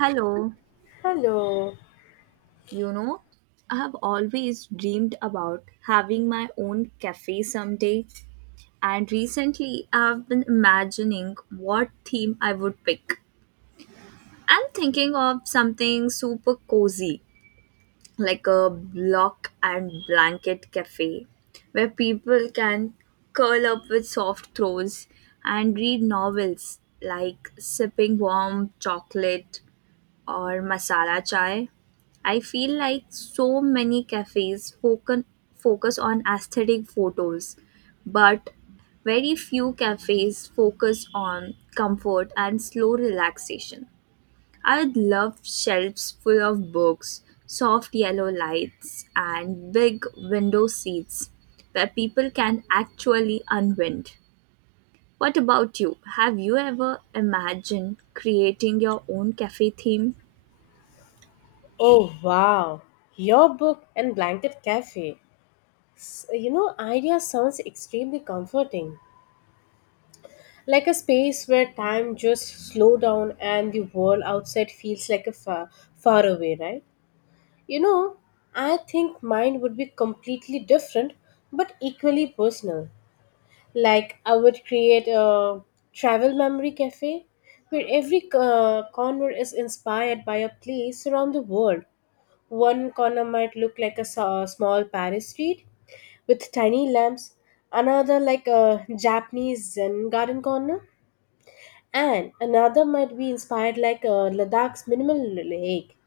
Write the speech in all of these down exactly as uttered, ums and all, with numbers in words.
Hello, Hello. you know, I have always dreamed about having my own cafe someday, and recently I have been imagining what theme I would pick. I'm thinking of something super cozy, like a block and blanket cafe, where people can curl up with soft throws and read novels like sipping warm chocolate or masala chai. I feel like so many cafes focus focus on aesthetic photos, but very few cafes focus on comfort and slow relaxation. I would love shelves full of books, soft yellow lights, and big window seats where people can actually unwind. What about you? Have you ever imagined creating your own cafe theme? Oh wow. Your book and blanket cafe. S- You know, idea sounds extremely comforting. Like a space where time just slow down and the world outside feels like a far, far away, right? You know, I think mine would be completely different but equally personal. Like I would create a travel memory cafe where every uh, corner is inspired by a place around the world. One corner might look like a sa- small Paris street with tiny lamps, another like a Japanese Zen garden corner, and another might be inspired like a Ladakh's minimal lake.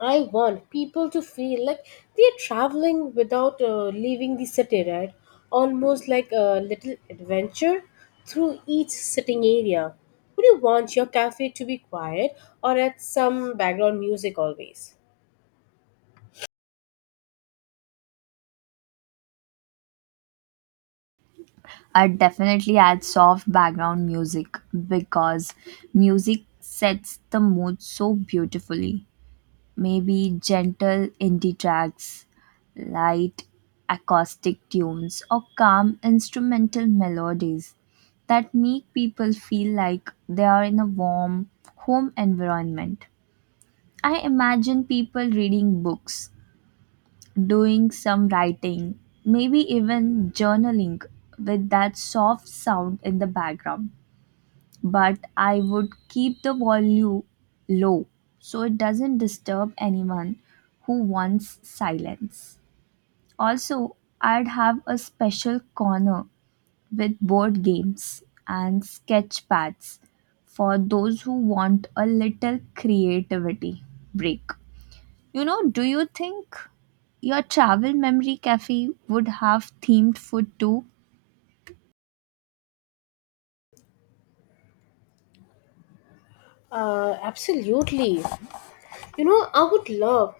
I want people to feel like they're traveling without uh, leaving the city, right? Almost like a little adventure through each sitting area. Would you want your cafe to be quiet or at some background music always? I'd definitely add soft background music because music sets the mood so beautifully. Maybe gentle indie tracks, light acoustic tunes, or calm instrumental melodies that make people feel like they are in a warm home environment. I imagine people reading books doing some writing, maybe even journaling with that soft sound in the background. But I would keep the volume low so it doesn't disturb anyone who wants silence. Also, I'd have a special corner with board games and sketch pads for those who want a little creativity break. You know, do you think your travel memory cafe would have themed food too? Uh, absolutely. You know, I would love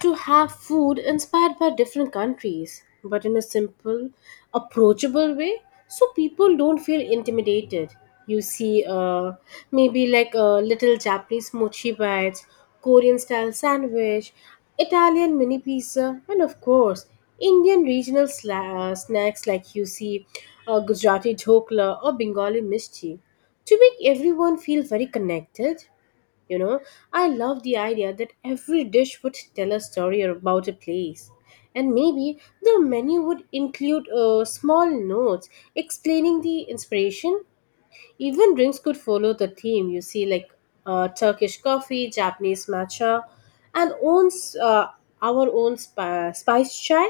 to have food inspired by different countries, but in a simple, approachable way so people don't feel intimidated. You see, uh, Maybe like a little Japanese mochi bites, Korean style sandwich, Italian mini pizza, and of course, Indian regional sla- uh, snacks like you see uh, Gujarati dhokla or Bengali mischi to make everyone feel very connected. you know, I love the idea that every dish would tell a story about a place. And maybe the menu would include uh, small notes explaining the inspiration. Even drinks could follow the theme, you see, like uh, Turkish coffee, Japanese matcha, and own, uh, our own spi- spice chai.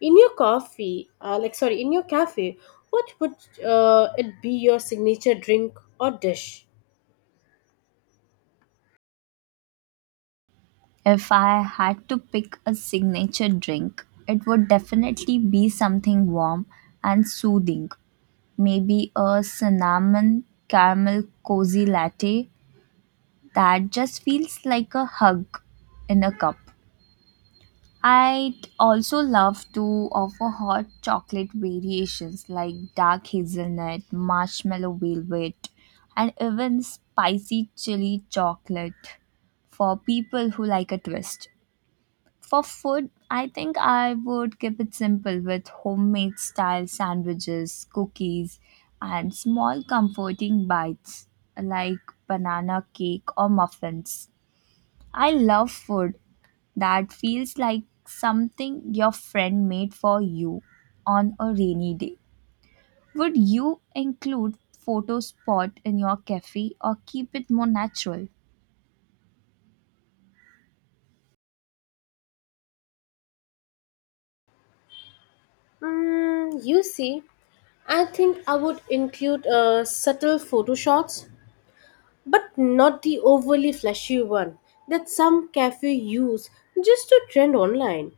In your coffee, uh, like, sorry, in your cafe, what would uh, it be your signature drink or dish? If I had to pick a signature drink, it would definitely be something warm and soothing. Maybe a cinnamon caramel cozy latte that just feels like a hug in a cup. I'd also love to offer hot chocolate variations like dark hazelnut, marshmallow velvet, and even spicy chili chocolate for people who like a twist. For food, I think I would keep it simple with homemade style sandwiches, cookies, and small comforting bites like banana cake or muffins. I love food that feels like something your friend made for you on a rainy day. Would you include photo spot in your cafe or keep it more natural? Mm, you see, I think I would include uh, subtle photo shots, but not the overly flashy one that some cafe use just to trend online.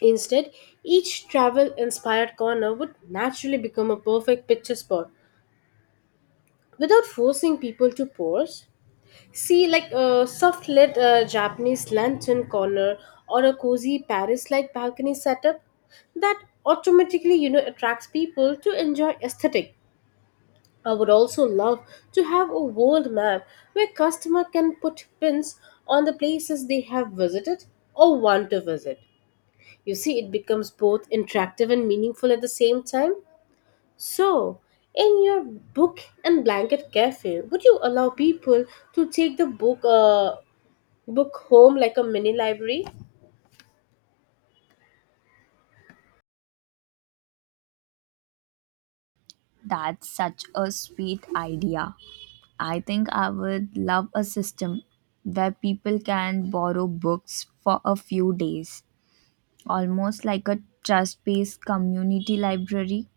Instead, each travel inspired corner would naturally become a perfect picture spot without forcing people to pose. See, like a soft lit uh, Japanese lantern corner or a cozy Paris like balcony setup that automatically you know attracts people to enjoy aesthetic. I would also love to have a world map where customer can put pins on the places they have visited or want to visit. You see, it becomes both interactive and meaningful at the same time. So, in your book and blanket cafe, would you allow people to take the book uh, book home like a mini library? That's such a sweet idea. I think I would love a system where people can borrow books for a few days, almost like a trust based community library.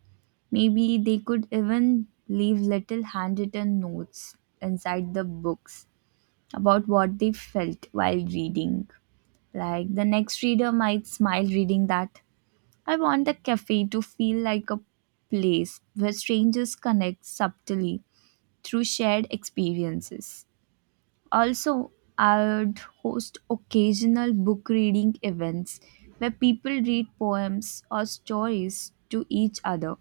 Maybe they could even leave little handwritten notes inside the books about what they felt while reading. Like the next reader might smile reading that. I want the cafe to feel like a place where strangers connect subtly through shared experiences. Also, I'd host occasional book reading events where people read poems or stories to each other.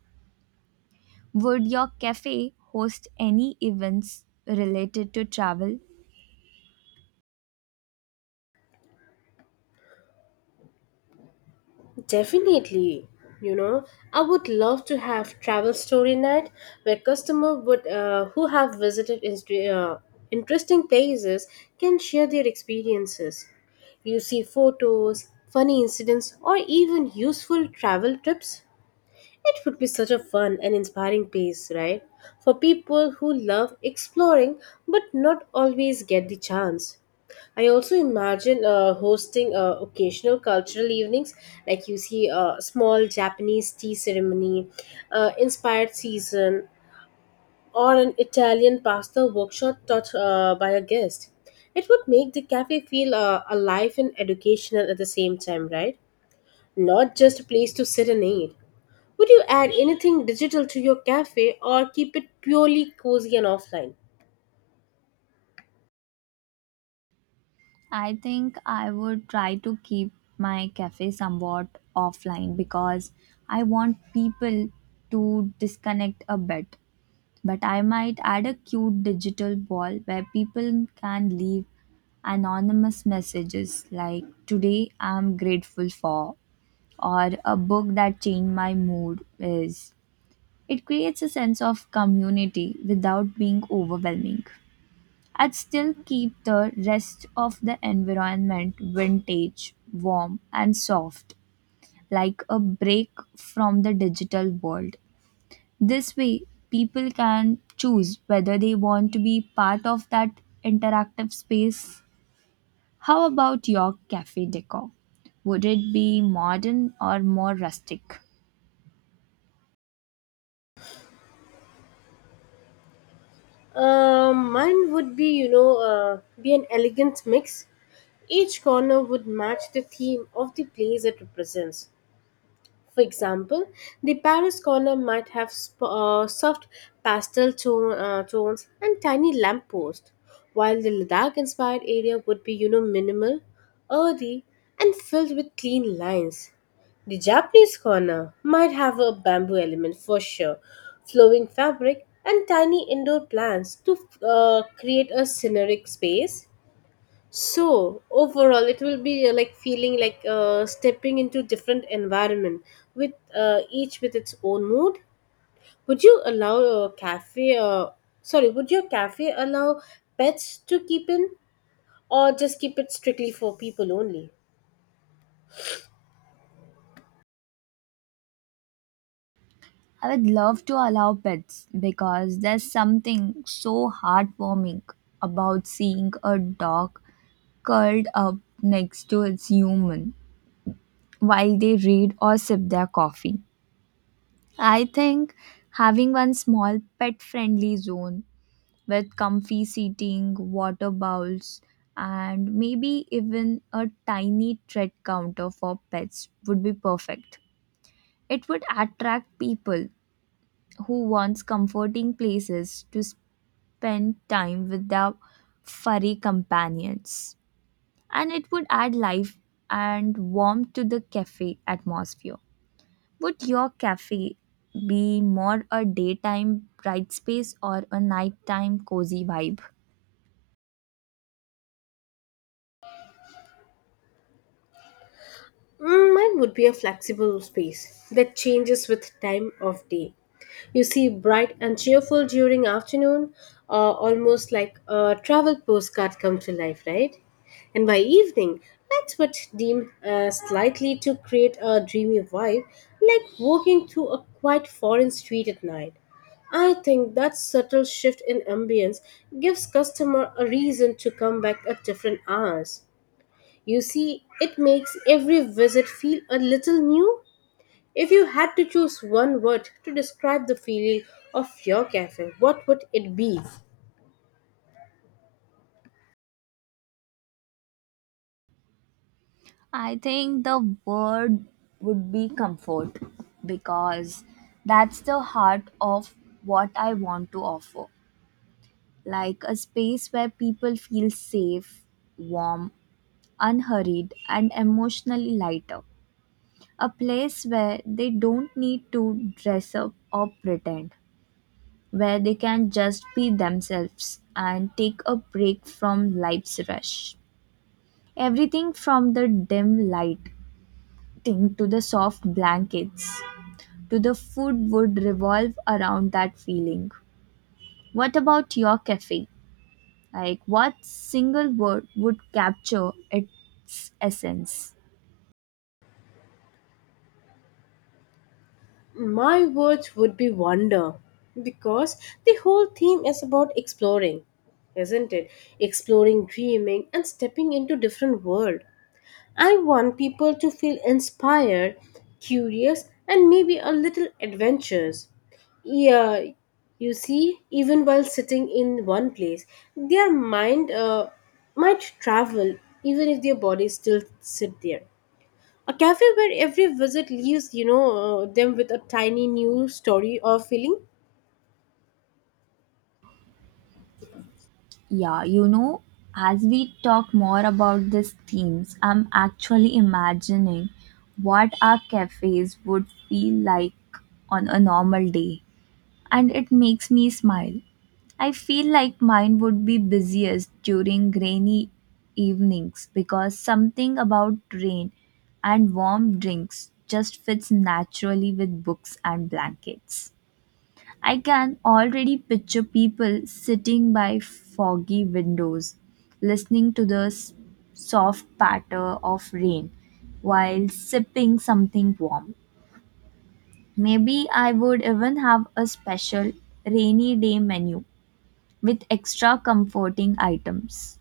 Would your cafe host any events related to travel? Definitely. You know, I would love to have travel story night where customer would uh, who have visited inst- uh, interesting places can share their experiences. You see photos, funny incidents, or even useful travel tips. It would be such a fun and inspiring place, right? For people who love exploring but not always get the chance. I also imagine uh, hosting uh, occasional cultural evenings, like you see a small Japanese tea ceremony, uh, inspired season, or an Italian pasta workshop taught uh, by a guest. It would make the cafe feel uh, alive and educational at the same time, right? Not just a place to serenade. Would you add anything digital to your cafe or keep it purely cozy and offline? I think I would try to keep my cafe somewhat offline because I want people to disconnect a bit. But I might add a cute digital wall where people can leave anonymous messages like today I'm grateful for, or a book that changed my mood is. It creates a sense of community without being overwhelming. I'd still keep the rest of the environment vintage, warm, and soft, like a break from the digital world. This way, people can choose whether they want to be part of that interactive space. How about your cafe decor? Would it be modern or more rustic? Um, mine would be, you know, uh, be an elegant mix. Each corner would match the theme of the place it represents. For example, the Paris corner might have sp- uh, soft pastel tone, uh, tones and tiny lampposts, while the Ladakh-inspired area would be, you know, minimal, earthy, and filled with clean lines. The Japanese corner might have a bamboo element for sure, flowing fabric, and tiny indoor plants to uh, create a scenic space. So overall, it will be uh, like feeling like uh, stepping into different environment with uh, each with its own mood. Would you allow a cafe? Uh, sorry, would your cafe allow pets to keep in, or just keep it strictly for people only? I would love to allow pets because there's something so heartwarming about seeing a dog curled up next to its human while they read or sip their coffee. I think having one small pet friendly zone with comfy seating, water bowls, and maybe even a tiny treat counter for pets would be perfect. It would attract people who wants comforting places to spend time with their furry companions, and it would add life and warmth to the cafe atmosphere. Would your cafe be more a daytime bright space or a nighttime cozy vibe? Mm, mine would be a flexible space that changes with time of day. You see, bright and cheerful during afternoon, uh, almost like a travel postcard come to life, right? And by evening, let's but deem uh, slightly to create a dreamy vibe, like walking through a quiet foreign street at night. I think that subtle shift in ambience gives customer a reason to come back at different hours. You see, it makes every visit feel a little new. If you had to choose one word to describe the feeling of your cafe, what would it be? I think the word would be comfort because that's the heart of what I want to offer. Like a space where people feel safe, warm, unhurried, and emotionally lighter. A place where they don't need to dress up or pretend, where they can just be themselves and take a break from life's rush. Everything from the dim lighting to the soft blankets to the food would revolve around that feeling. What about your cafe? Like, what single word would capture its essence? My words would be wonder, because the whole theme is about exploring, isn't it? Exploring, dreaming, and stepping into different world. I want people to feel inspired, curious, and maybe a little adventurous. Yeah, you see, even while sitting in one place, their mind uh, might travel even if their bodies still sit there. A cafe where every visit leaves, you know, uh, them with a tiny new story or feeling. Yeah, you know, as we talk more about these themes, I'm actually imagining what our cafes would feel like on a normal day, and it makes me smile. I feel like mine would be busiest during rainy evenings because something about rain and warm drinks just fits naturally with books and blankets. I can already picture people sitting by foggy windows, listening to the s- soft patter of rain while sipping something warm. Maybe I would even have a special rainy day menu with extra comforting items.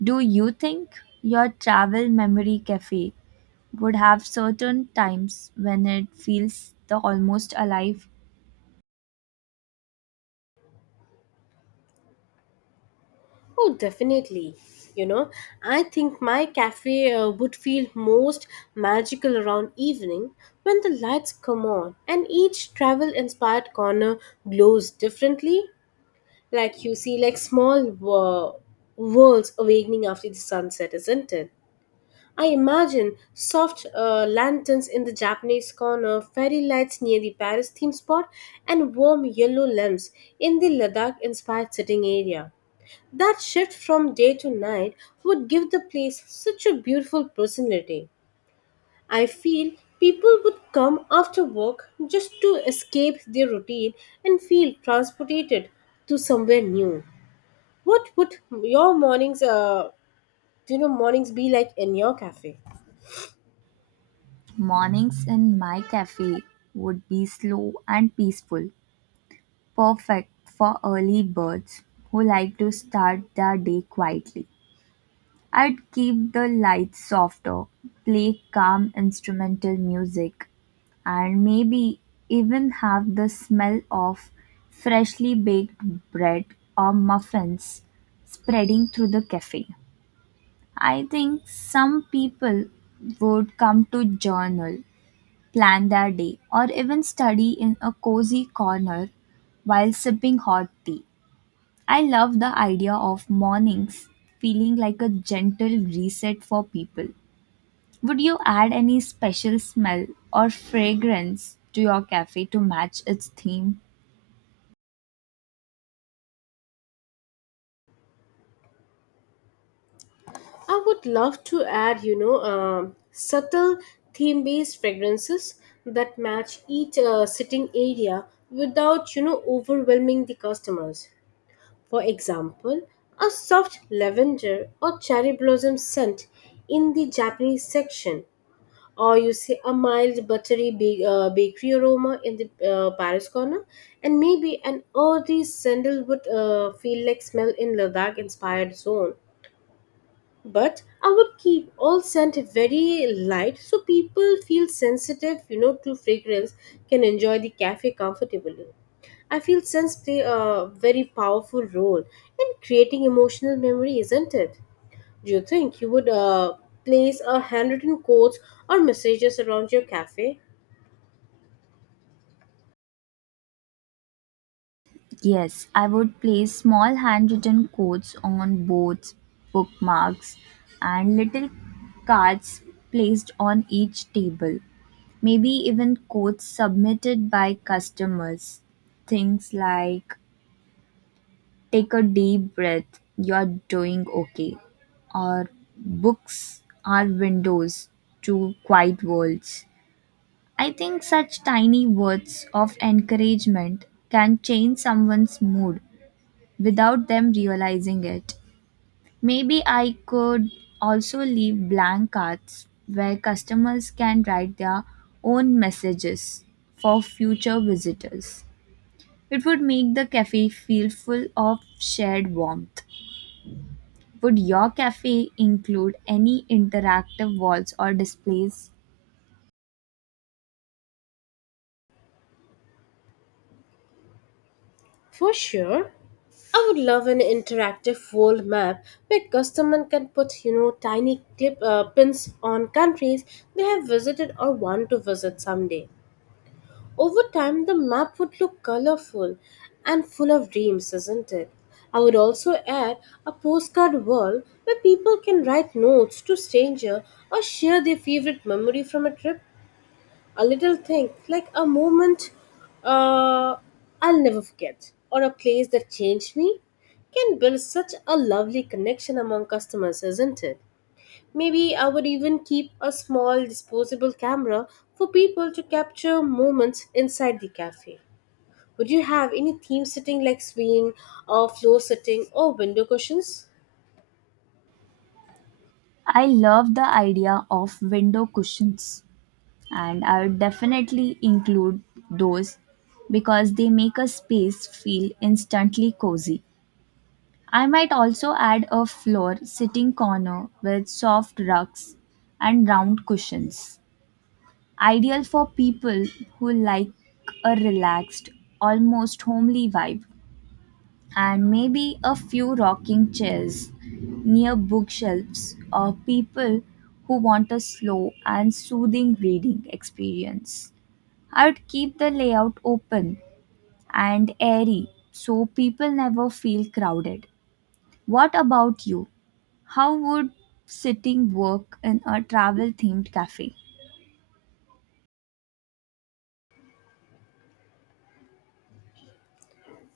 Do you think your travel memory cafe would have certain times when it feels the almost alive? Oh, definitely. You know, I think my cafe uh, would feel most magical around evening when the lights come on and each travel inspired corner glows differently. Like you see, like small wor- worlds awakening after the sunset, isn't it? I imagine soft uh, lanterns in the Japanese corner, fairy lights near the Paris theme spot, and warm yellow lamps in the Ladakh inspired sitting area. That shift from day to night would give the place such a beautiful personality. I feel people would come after work just to escape their routine and feel transported to somewhere new. What would your mornings, uh, you know, mornings be like in your cafe? Mornings in my cafe would be slow and peaceful, perfect for early birds who like to start their day quietly. I'd keep the lights softer, play calm instrumental music, and maybe even have the smell of freshly baked bread or muffins spreading through the cafe. I think some people would come to journal plan their day, or even study in a cozy corner while sipping hot tea. I love the idea of mornings feeling like a gentle reset for people. Would you add any special smell or fragrance to your cafe to match its theme? I would love to add, you know, um, subtle theme based fragrances that match each uh, sitting area without, you know, overwhelming the customers. For example, a soft lavender or cherry blossom scent in the Japanese section, or you see a mild buttery ba- uh, bakery aroma in the uh, Paris corner, and maybe an earthy sandalwood uh, feel like smell in Ladakh inspired zone. But I would keep all scent very light so people feel sensitive you know to fragrance can enjoy the cafe comfortably. I feel scents play a very powerful role in creating emotional memory, isn't it? Do you think you would uh, place a handwritten quotes or messages around your cafe? Yes, I would place small handwritten quotes on boards, bookmarks, and little cards placed on each table. Maybe even quotes submitted by customers. Things like, take a deep breath, you're doing okay. Or, books are windows to quiet worlds. I think such tiny words of encouragement can change someone's mood without them realizing it. Maybe I could also leave blank cards where customers can write their own messages for future visitors. It would make the cafe feel full of shared warmth. Would your cafe include any interactive walls or displays? For sure. I would love an interactive world map where customer can put, you know, tiny tip, uh, pins on countries they have visited or want to visit someday. Over time, the map would look colorful and full of dreams, isn't it? I would also add a postcard world where people can write notes to stranger or share their favorite memory from a trip. A little thing like a moment uh, I'll never forget or a place that changed me can build such a lovely connection among customers, isn't it? Maybe I would even keep a small disposable camera for people to capture moments inside the cafe. Would you have any theme sitting like swing or floor sitting or window cushions? I love the idea of window cushions, and I would definitely include those because they make a space feel instantly cozy. I might also add a floor sitting corner with soft rugs and round cushions, ideal for people who like a relaxed, almost homely vibe, and maybe a few rocking chairs near bookshelves or people who want a slow and soothing reading experience. I would keep the layout open and airy so people never feel crowded. What about you? How would sitting work in a travel themed cafe?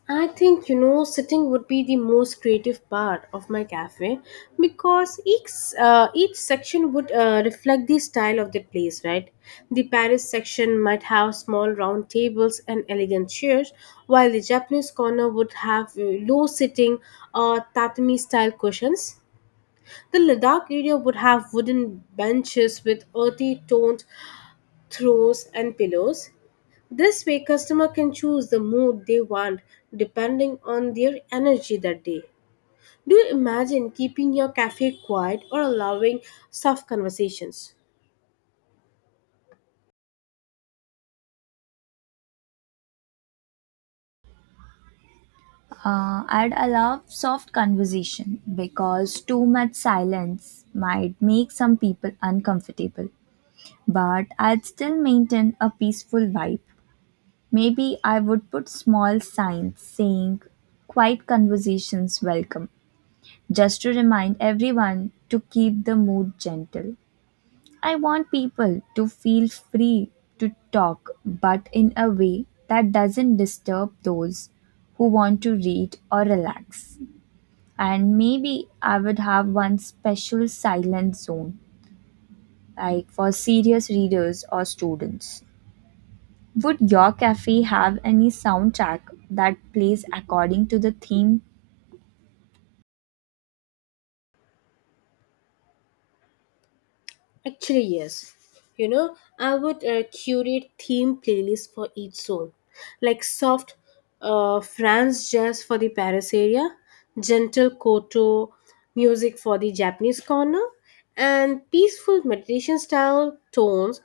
I think you know sitting would be the most creative part of my cafe because each uh, each section would uh, reflect the style of the place, right? The Paris section might have small round tables and elegant chairs, while the Japanese corner would have uh, low sitting or tatami style cushions. The Ladakh area would have wooden benches with earthy toned throws and pillows. This way customer can choose the mood they want depending on their energy that day. Do you imagine keeping your cafe quiet or allowing soft conversations? Uh, I'd allow soft conversation because too much silence might make some people uncomfortable. But I'd still maintain a peaceful vibe. Maybe I would put small signs saying quiet conversations welcome, just to remind everyone to keep the mood gentle. I want people to feel free to talk, but in a way that doesn't disturb those who want to read or relax. And maybe I would have one special silent zone, like for serious readers or students. Would your cafe have any soundtrack that plays according to the theme? Actually, yes. You know, I would uh, curate theme playlists for each zone, like soft uh, France jazz for the Paris area, gentle koto music for the Japanese corner, and peaceful meditation style tones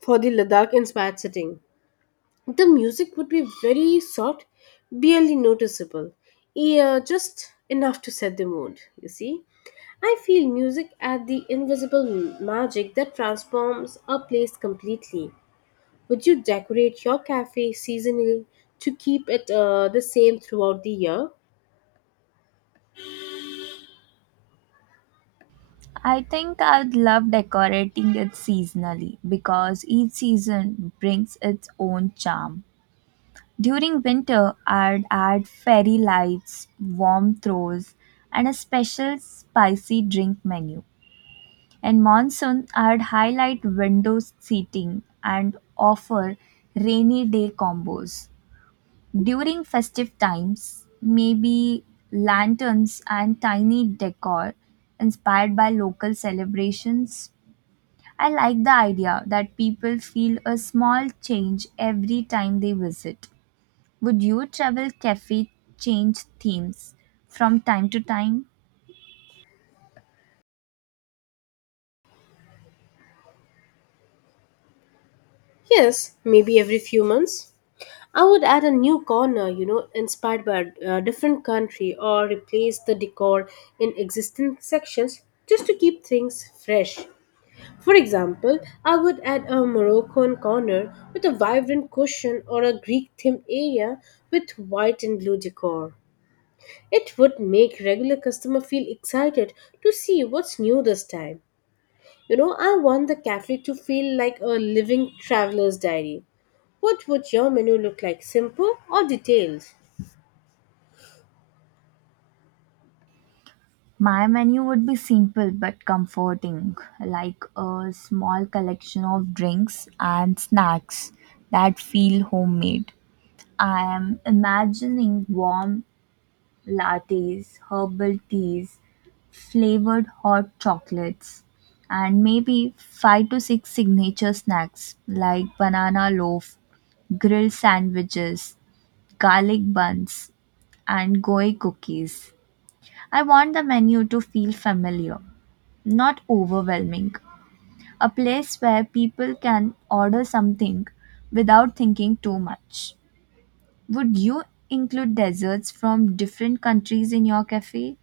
for the Ladakh inspired setting. The music would be very soft, barely noticeable, yeah, just enough to set the mood, you see. I feel music at the invisible m- magic that transforms a place completely. Would you decorate your cafe seasonally to keep it uh, the same throughout the year? I think I'd love decorating it seasonally because each season brings its own charm. During winter, I'd add fairy lights, warm throws, and a special spicy drink menu. In monsoon, I'd highlight window seating and offer rainy day combos. During festive times, maybe lanterns and tiny decor inspired by local celebrations. I like the idea that people feel a small change every time they visit. Would your travel cafe change themes from time to time? Yes, maybe every few months. I would add a new corner, you know, inspired by a different country or replace the decor in existing sections just to keep things fresh. For example, I would add a Moroccan corner with a vibrant cushion or a Greek themed area with white and blue decor. It would make regular customer feel excited to see what's new this time. You know, I want the cafe to feel like a living traveler's diary. What would your menu look like? Simple or detailed? My menu would be simple but comforting, like a small collection of drinks and snacks that feel homemade. I am imagining warm lattes, herbal teas, flavored hot chocolates, and maybe five to six signature snacks like banana loaf, grilled sandwiches, garlic buns, and goi cookies. I want the menu to feel familiar, not overwhelming. A place where people can order something without thinking too much. Would you include desserts from different countries in your cafe?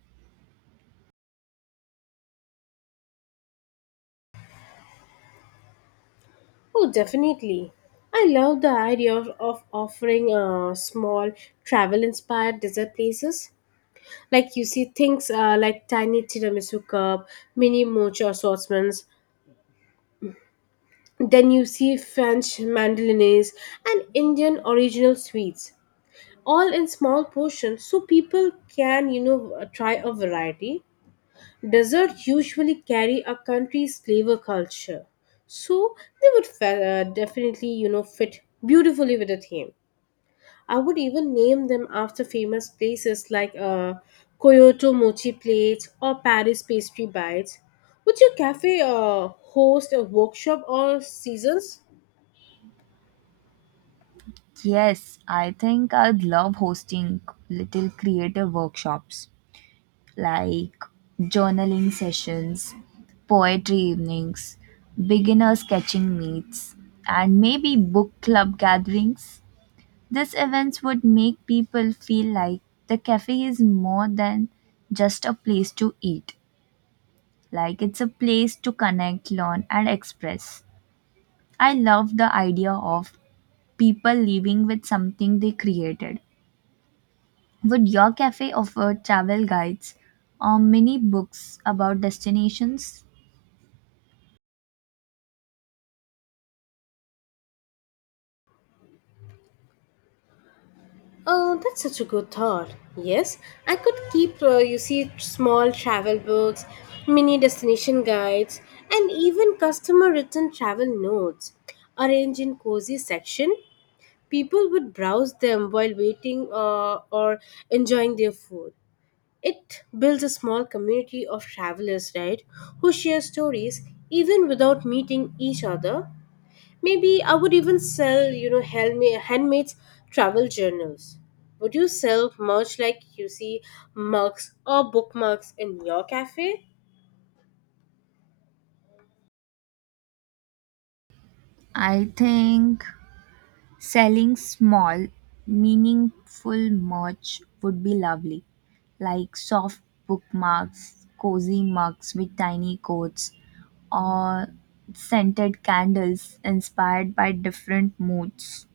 Oh, definitely. I love the idea of, of offering uh, small travel inspired dessert places. Like you see things uh, like tiny tiramisu cup, mini mocha assortments. Then you see French mandolines and Indian original sweets, all in small portions so people can, you know, try a variety. Desserts usually carry a country's flavor culture, so they would fe- uh, definitely, you know, fit beautifully with the theme. I would even name them after famous places like uh, Kyoto mochi plates or Paris pastry bites. Would your cafe uh, host a workshop or seasons? Yes, I think I'd love hosting little creative workshops like journaling sessions, poetry evenings, beginner sketching meets, and maybe book club gatherings. These events would make people feel like the cafe is more than just a place to eat, like it's a place to connect, learn, and express. I love the idea of people leaving with something they created. Would your cafe offer travel guides or mini books about destinations? Oh, that's such a good thought. Yes, I could keep, uh, you see, small travel books, mini destination guides, and even customer written travel notes. Arranged in cozy section, people would browse them while waiting uh, or enjoying their food. It builds a small community of travelers, right, who share stories even without meeting each other. Maybe I would even sell, you know, handma- handmade travel journals. Would you sell merch like you see mugs or bookmarks in your cafe? I think selling small, meaningful merch would be lovely, like soft bookmarks, cozy mugs with tiny quotes, or scented candles inspired by different moods.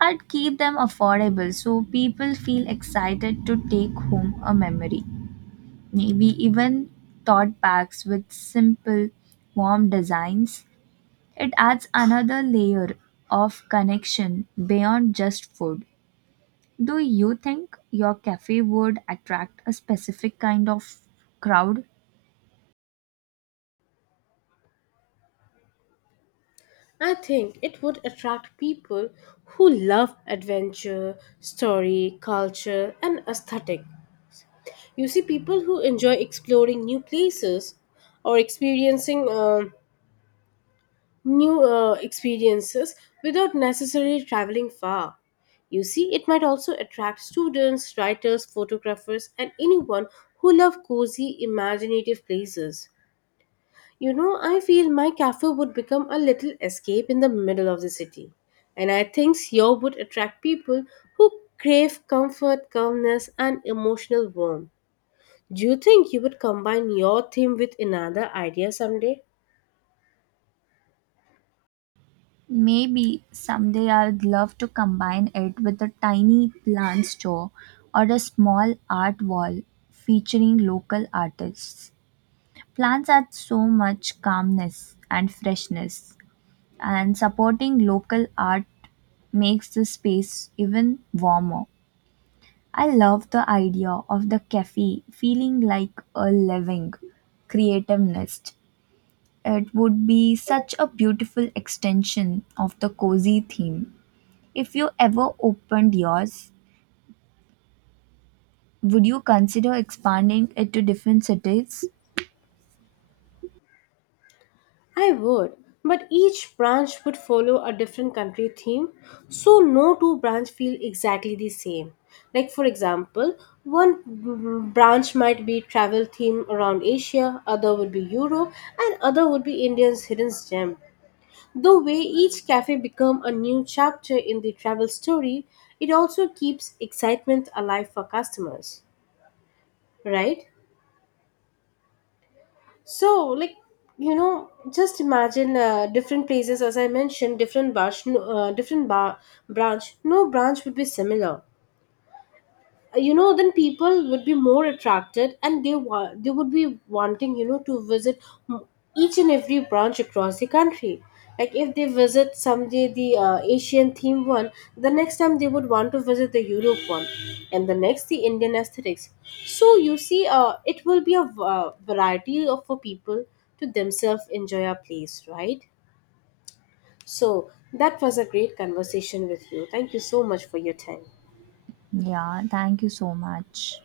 I'd keep them affordable so people feel excited to take home a memory. Maybe even tote bags with simple, warm designs. It adds another layer of connection beyond just food. Do you think your cafe would attract a specific kind of crowd? I think it would attract people who love adventure, story, culture, and aesthetic. You see, people who enjoy exploring new places or experiencing um new uh, experiences without necessarily traveling far. You see, it might also attract students, writers, photographers, and anyone who love cozy, imaginative places. You know, I feel my cafe would become a little escape in the middle of the city. And I think Seoul would attract people who crave comfort, calmness, and emotional warmth. Do you think you would combine your theme with another idea someday? Maybe someday I'd love to combine it with a tiny plant store or a small art wall featuring local artists. Plants add so much calmness and freshness, and supporting local art makes the space even warmer. I love the idea of the cafe feeling like a living, creative nest. It would be such a beautiful extension of the cozy theme. If you ever opened yours, would you consider expanding it to different cities? I would, but each branch would follow a different country theme, so no two branch feel exactly the same. Like for example, one b- branch might be travel theme around Asia, other would be Europe, and other would be India's hidden gem. The way each cafe become a new chapter in the travel story, it also keeps excitement alive for customers, right? So, like, you know, just imagine uh, different places, as I mentioned, different branch, uh, different bar- branch. No branch would be similar, you know, then people would be more attracted and they wa- they would be wanting you know to visit m- each and every branch across the country, like if they visit someday the uh, asian theme one, the next time they would want to visit the europe one and the next the indian aesthetics. So you see uh, it will be a v- uh, variety of for people to themselves enjoy a place, right? So that was a great conversation with you. Thank you so much for your time. Yeah, thank you so much.